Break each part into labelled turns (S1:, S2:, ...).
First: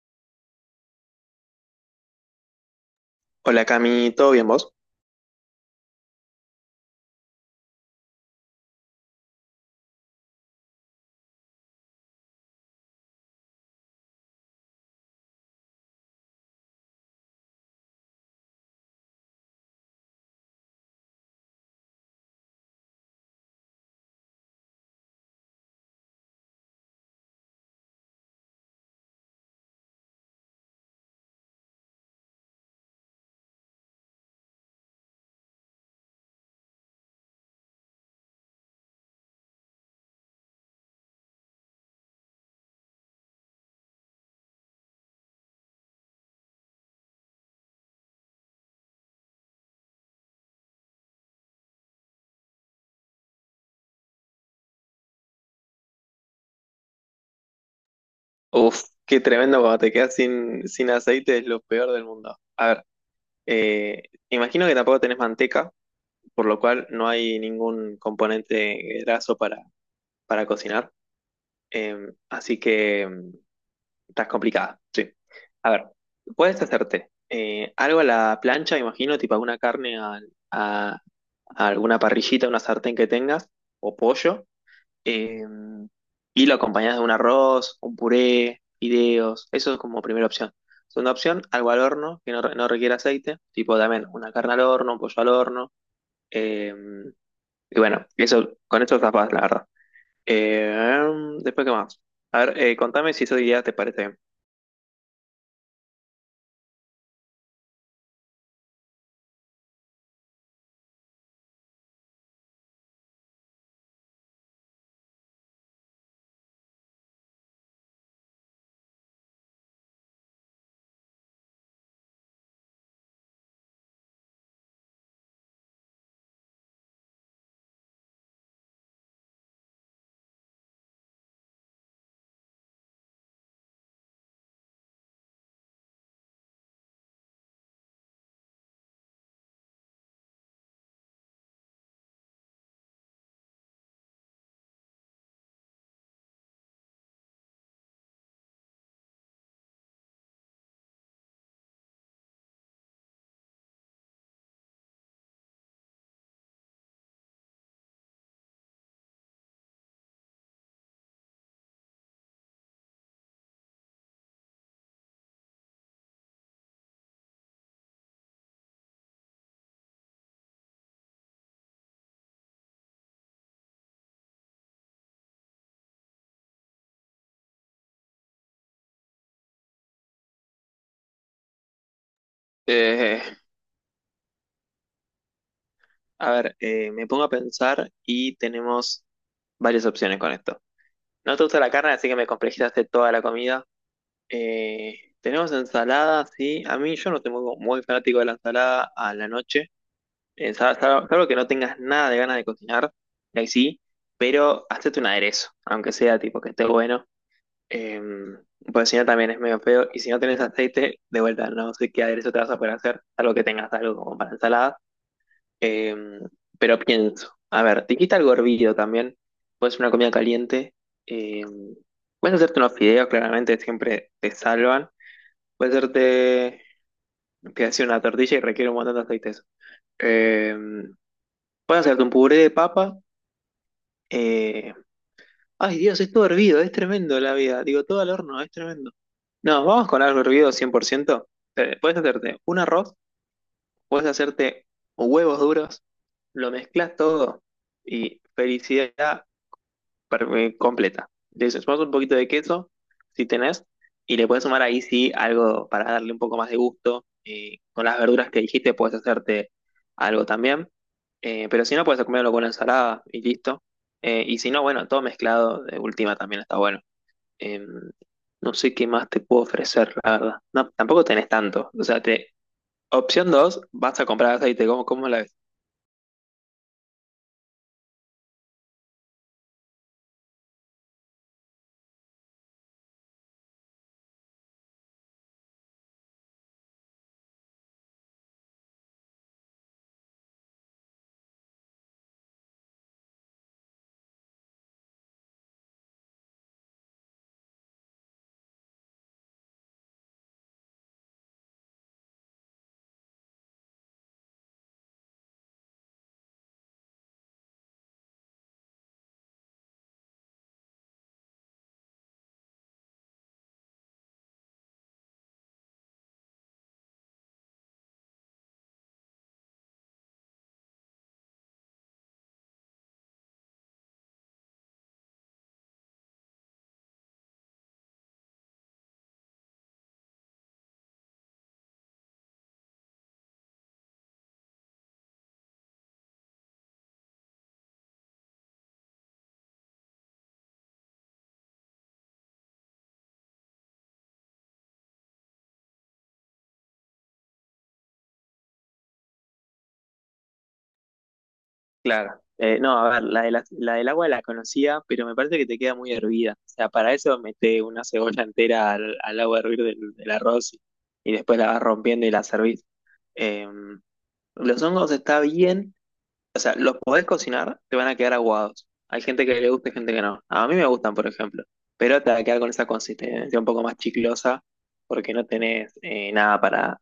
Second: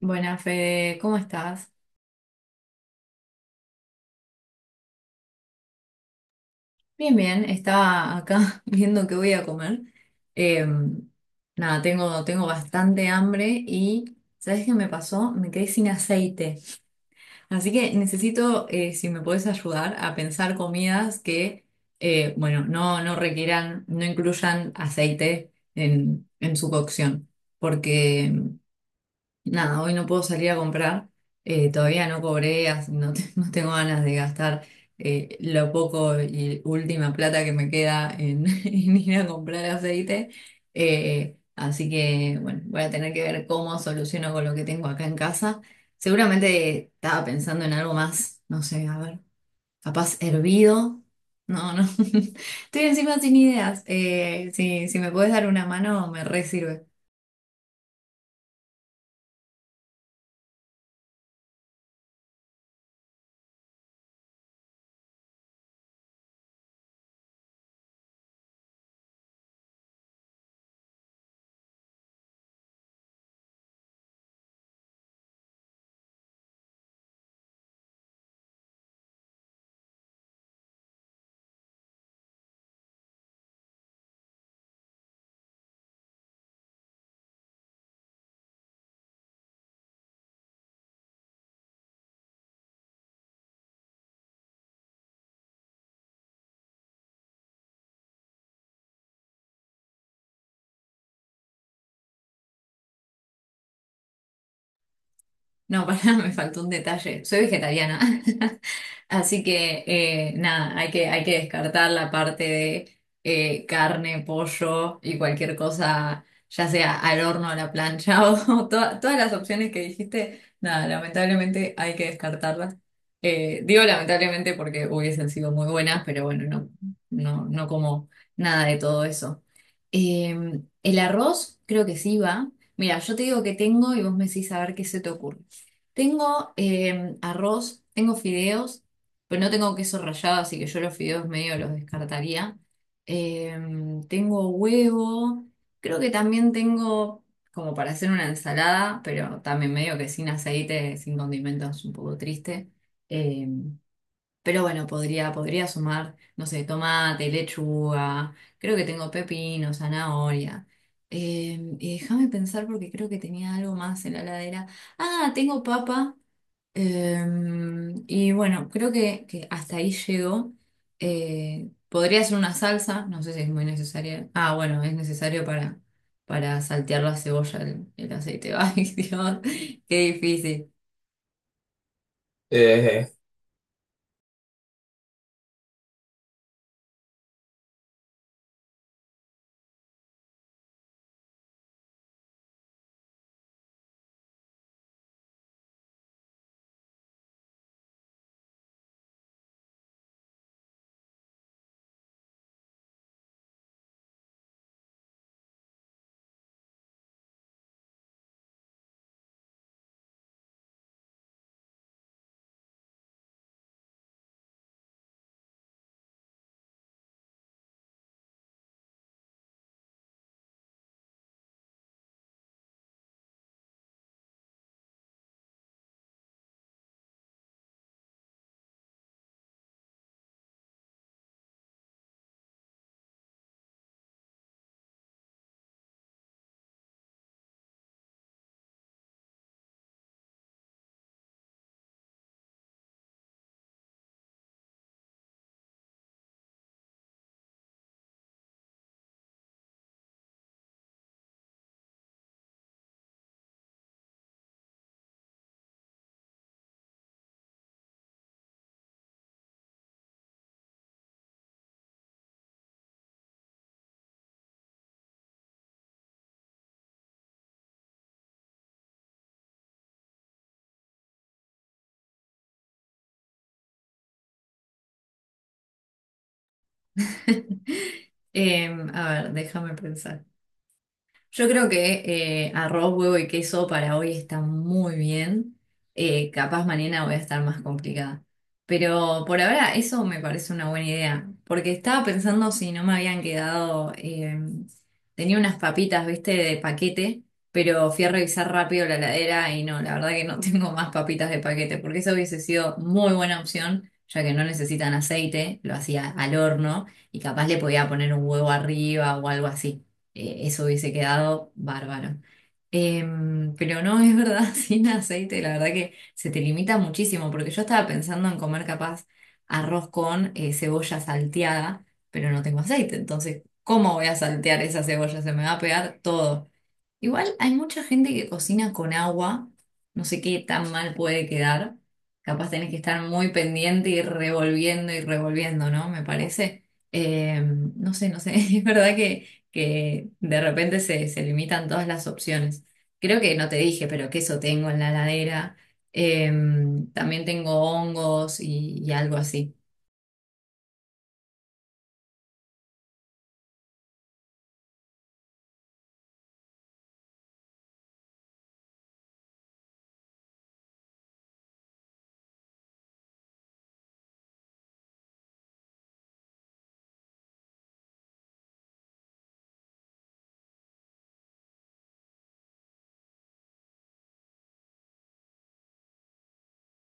S1: Buenas, Fede, ¿cómo estás?
S2: Hola Cami, ¿todo bien vos?
S1: Bien, bien, estaba acá viendo qué voy a comer. Eh, nada, tengo bastante hambre y ¿sabes qué me pasó? Me quedé sin aceite. Así que necesito, si me podés ayudar, a pensar comidas que, eh, bueno, no, no requieran, no incluyan aceite en su cocción. Porque nada, hoy no puedo salir a comprar, todavía no cobré, así no, no tengo ganas de gastar, lo poco y última plata que me queda en ir a comprar aceite. Así que bueno, voy a tener que ver cómo soluciono con lo que tengo acá en casa. Seguramente estaba pensando en algo más, no sé, a ver, capaz hervido. No, no, estoy encima sin ideas. Si me puedes dar una mano, me re sirve.
S2: Uf, qué tremendo cuando te quedas sin aceite, es lo peor del mundo. A ver, eh, imagino que tampoco tenés manteca, por lo cual no hay ningún componente graso para cocinar, así que estás complicada, sí. A ver, puedes hacerte algo a la plancha, imagino, tipo alguna carne a alguna parrillita, una sartén que tengas, o pollo, eh, y lo acompañás de un arroz, un puré, fideos. Eso es como primera opción. Segunda opción, algo al horno que no, no requiere aceite, tipo también una carne al horno, un pollo al horno. eh, y bueno, eso, con esto tapas, la verdad. Eh, Después, ¿qué más? A ver, contame si esa idea te parece bien.
S1: No, para, me faltó un detalle. Soy vegetariana. Así que nada, hay que descartar la parte de carne, pollo y cualquier cosa, ya sea al horno, a la plancha o todas las opciones que dijiste. Nada, lamentablemente hay que descartarlas. Digo lamentablemente porque hubiesen sido muy buenas, pero bueno, no como nada de todo eso. Eh, el arroz creo que sí va. Mira, yo te digo que tengo y vos me decís a ver qué se te ocurre. Tengo arroz, tengo fideos, pero no tengo queso rallado, así que yo los fideos medio los descartaría. Eh, tengo huevo, creo que también tengo como para hacer una ensalada, pero también medio que sin aceite, sin condimentos, un poco triste. Eh, pero bueno, podría sumar, no sé, tomate, lechuga, creo que tengo pepino, zanahoria. Y déjame pensar porque creo que tenía algo más en la heladera. Ah, tengo papa. Y bueno, creo que hasta ahí llegó. Podría ser una salsa, no sé si es muy necesaria. Ah, bueno, es necesario para saltear la cebolla, el aceite. Ay, Dios, qué difícil. Eh,
S2: Eh, a ver, me pongo a pensar y tenemos varias opciones con esto. No te gusta la carne, así que me complejizaste toda la comida. Tenemos ensalada, sí. A mí yo no soy muy fanático de la ensalada a la noche. Salvo que no tengas nada de ganas de cocinar, ahí sí. Pero hacete un aderezo, aunque sea tipo que esté bueno. Eh, Porque si no también es medio feo. Y si no tenés aceite, de vuelta, no sé qué aderezo te vas a poder hacer, salvo que tengas algo como para ensalada. Eh, pero pienso, a ver, te quita algo hervido también. Puedes hacer una comida caliente. Eh, Puedes hacerte unos fideos, claramente siempre te salvan. Puede hacerte que hace una tortilla y requiere un montón de aceites. Eh, Puedes hacerte un puré de papa. eh, Ay, Dios, es todo hervido, es tremendo la vida. Digo, todo al horno, es tremendo. No, vamos con algo hervido 100%. Puedes hacerte un arroz, puedes hacerte huevos duros, lo mezclas todo y felicidad, completa. Le sumás un poquito de queso, si tenés, y le puedes sumar ahí sí algo para darle un poco más de gusto. Con las verduras que dijiste puedes hacerte algo también. Pero si no, puedes comerlo con una ensalada y listo. Y si no, bueno, todo mezclado de última también está bueno. Em, no sé qué más te puedo ofrecer, la verdad. No, tampoco tenés tanto. O sea, te, opción 2 vas a comprar aceite. Cómo la ves?
S1: A ver, déjame pensar. Yo creo que arroz, huevo y queso para hoy está muy bien. Capaz mañana voy a estar más complicada. Pero por ahora eso me parece una buena idea. Porque estaba pensando si no me habían quedado, tenía unas papitas, viste, de paquete, pero fui a revisar rápido la heladera y no, la verdad que no tengo más papitas de paquete. Porque eso hubiese sido muy buena opción, ya que no necesitan aceite, lo hacía al horno y capaz le podía poner un huevo arriba o algo así, eso hubiese quedado bárbaro. Pero no, es verdad, sin aceite, la verdad que se te limita muchísimo, porque yo estaba pensando en comer capaz arroz con cebolla salteada, pero no tengo aceite, entonces, ¿cómo voy a saltear esa cebolla? Se me va a pegar todo. Igual hay mucha gente que cocina con agua, no sé qué tan mal puede quedar, capaz tenés que estar muy pendiente y revolviendo, ¿no? Me parece. No sé, no sé, es verdad que de repente se limitan todas las opciones. Creo que no te dije, pero queso tengo en la heladera. También tengo hongos y algo así.
S2: Claro. No, a ver, la del agua la conocía, pero me parece que te queda muy hervida. O sea, para eso mete una cebolla entera al agua a hervir del arroz y después la vas rompiendo y la servís. Eh, los hongos está bien, o sea, los podés cocinar, te van a quedar aguados. Hay gente que le gusta y gente que no. A mí me gustan, por ejemplo, pero te va a quedar con esa consistencia un poco más chiclosa porque no tenés nada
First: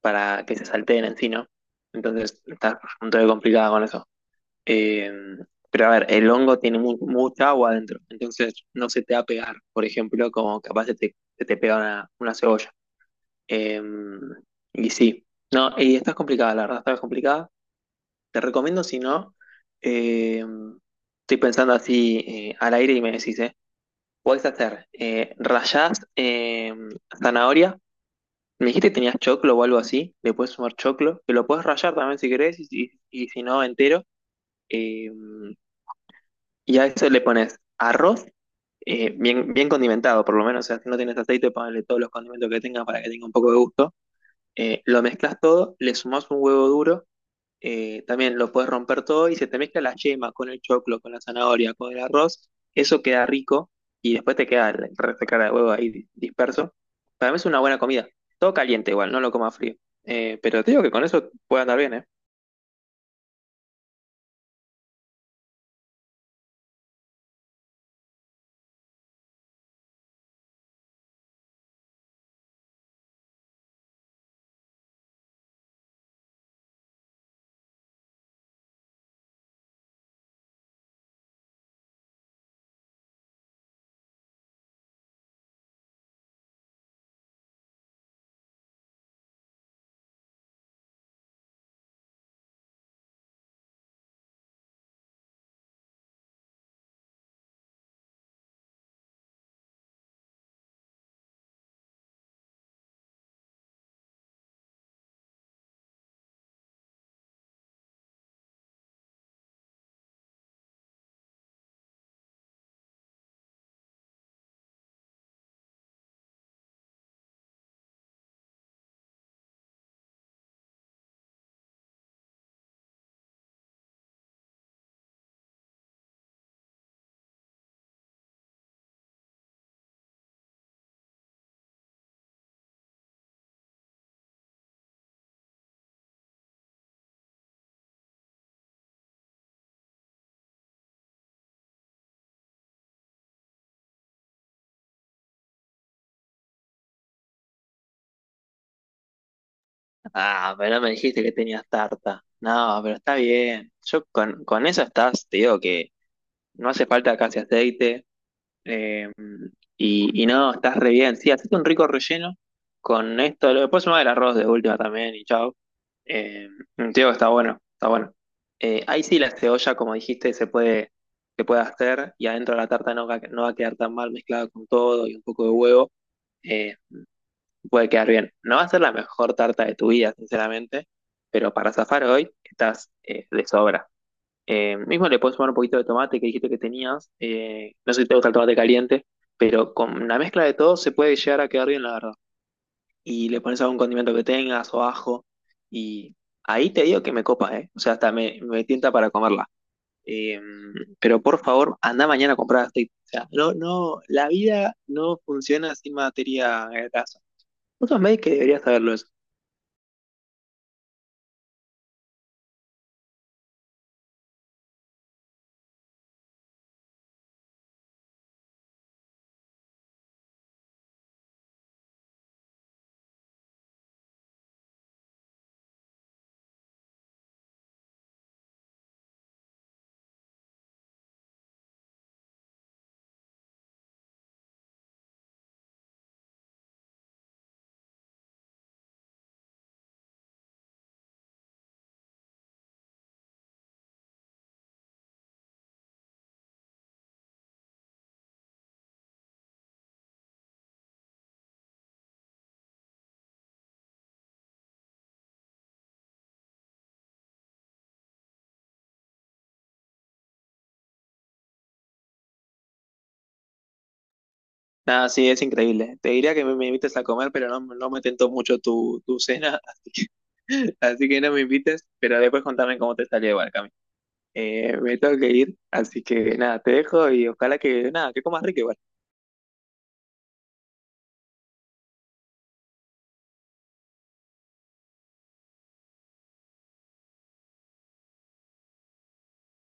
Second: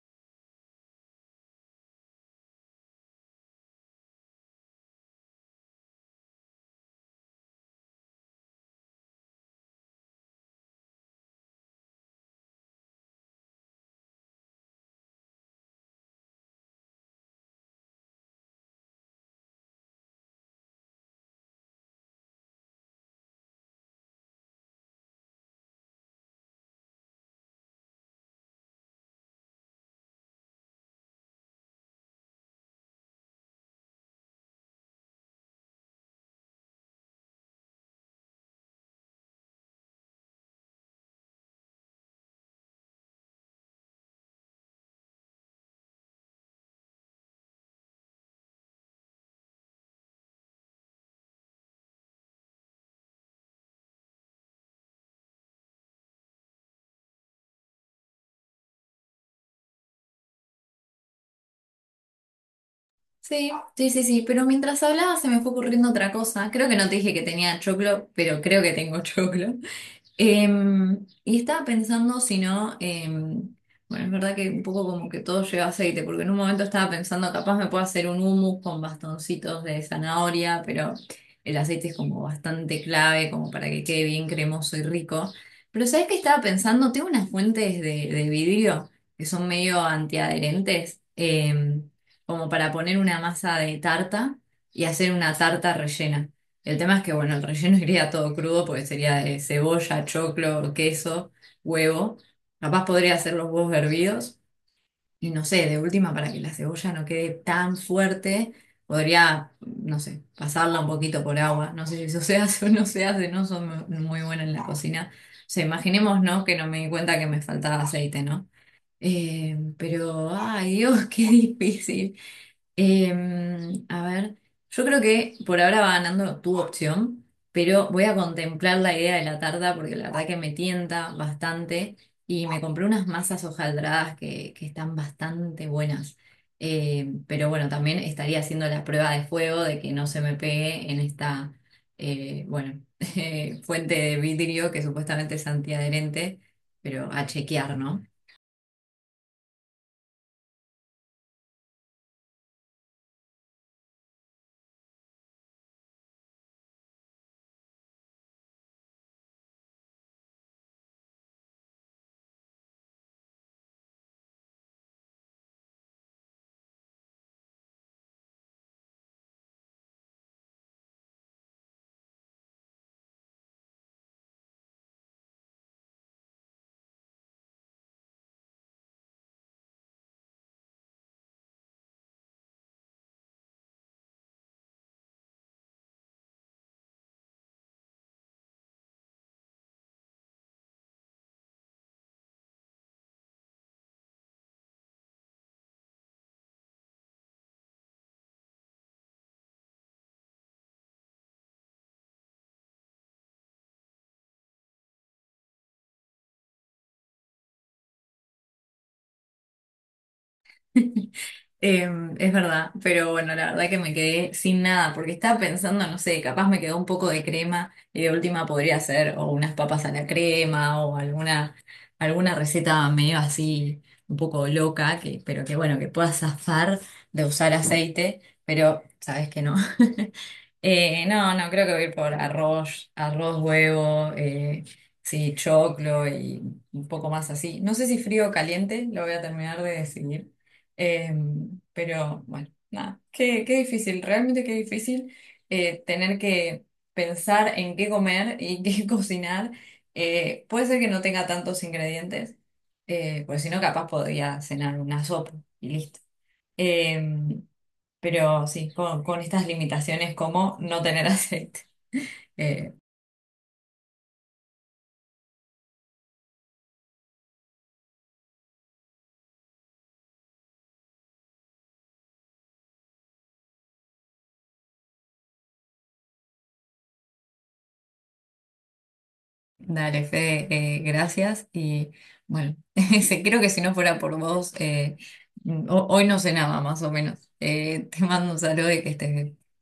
S2: para que se salteen en sí, ¿no? Entonces, está un poco complicada con eso. Eh, pero a ver, el hongo tiene mucha agua adentro, entonces no se te va a pegar, por ejemplo, como capaz se te pega una cebolla. Eh, y sí, no, y está complicada, la verdad, está complicada. Te recomiendo, si no, eh, estoy pensando así al aire y me decís, ¿eh? Podés hacer rallás zanahoria. Me dijiste que tenías choclo o algo así, le puedes sumar choclo, que lo puedes rallar también si querés, y si no, entero. Em, Y a eso le pones arroz, bien condimentado, por lo menos. O sea, si no tienes aceite, ponle todos los condimentos que tengas para que tenga un poco de gusto. Lo mezclas todo, le sumás un huevo duro, también lo puedes romper todo y se te mezcla la yema con el choclo, con la zanahoria, con el arroz. Eso queda rico y después te queda el resto de clara de huevo ahí disperso. Para mí es una buena comida. Todo caliente igual, no lo coma frío. Pero te digo que con eso puede andar bien, ¿eh?
S1: Sí, sí, sí, sí, pero mientras hablaba se me fue ocurriendo otra cosa. Creo que no te dije que tenía choclo, pero creo que tengo choclo. Y estaba pensando si no, bueno, es verdad que un poco como que todo lleva aceite, porque en un momento estaba pensando, capaz me puedo hacer un hummus con bastoncitos de zanahoria, pero el aceite es como bastante clave, como para que quede bien cremoso y rico. Pero ¿sabes qué estaba pensando? Tengo unas fuentes de vidrio que son medio antiadherentes, como para poner una masa de tarta y hacer una tarta rellena. El tema es que bueno, el relleno iría todo crudo porque sería de cebolla, choclo, queso, huevo. Capaz podría hacer los huevos hervidos y no sé, de última para que la cebolla no quede tan fuerte, podría, no sé, pasarla un poquito por agua. No sé si eso se hace o no se hace, no soy muy buena en la cocina. O sea, imaginemos, ¿no? Que no me di cuenta que me faltaba aceite, ¿no? Pero, ay Dios, qué difícil. A ver, yo creo que por ahora va ganando tu opción, pero voy a contemplar la idea de la tarta porque la verdad que me tienta bastante y me compré unas masas hojaldradas que están bastante buenas. Pero bueno, también estaría haciendo la prueba de fuego de que no se me pegue en esta, bueno, fuente de vidrio que supuestamente es antiadherente, pero a chequear, ¿no?
S2: Ah, pero no me dijiste que tenías tarta. No, pero está bien. Yo con esa estás, te digo que no hace falta casi aceite. eh, y, y no, estás re bien. Sí, hacete un rico relleno con esto. Después sumá el arroz de última también y chao. Eh, Te digo que está bueno, está bueno. Ahí sí la cebolla, como dijiste, se puede hacer y adentro de la tarta no va, no va a quedar tan mal mezclada con todo y un poco de huevo. Eh, Puede quedar bien. No va a ser la mejor tarta de tu vida, sinceramente, pero para zafar hoy estás de sobra. Mismo le puedes sumar un poquito de tomate que dijiste que tenías. No sé si te gusta el tomate caliente, pero con la mezcla de todo se puede llegar a quedar bien, la verdad. Y le pones algún condimento que tengas o ajo. Y ahí te digo que me copa, ¿eh? O sea, me tienta para comerla. Eh, pero por favor, anda mañana a comprar aceite. O sea, no, no, la vida no funciona sin materia grasa. Vos sos médico que deberías saberlo eso.
S1: Es verdad, pero bueno, la verdad que me quedé sin nada, porque estaba pensando, no sé, capaz me quedó un poco de crema y de última podría hacer o unas papas a la crema o alguna receta medio así, un poco loca, que, pero que bueno, que pueda zafar de usar aceite, pero sabes que no. No, no, creo que voy a ir por arroz, arroz, huevo, sí, choclo y un poco más así. No sé si frío o caliente, lo voy a terminar de decidir. Eh, pero bueno, nada, qué, qué difícil, realmente qué difícil tener que pensar en qué comer y qué cocinar. Puede ser que no tenga tantos ingredientes, porque si no, capaz podría cenar una sopa y listo. Em, pero sí, con estas limitaciones como no tener aceite. Eh,
S2: Nada, sí, es increíble. Te diría que me invites a comer, pero no, no me tentó mucho tu cena, así así que no me invites, pero después contame cómo te salió igual, Cami. Me tengo que ir, así que nada, te dejo y ojalá que, nada, que comas rico igual.
S1: dale, Fede, gracias. Y bueno, sí, creo que si no fuera por vos, hoy no cenaba más o menos. Te mando un saludo y que estés bien.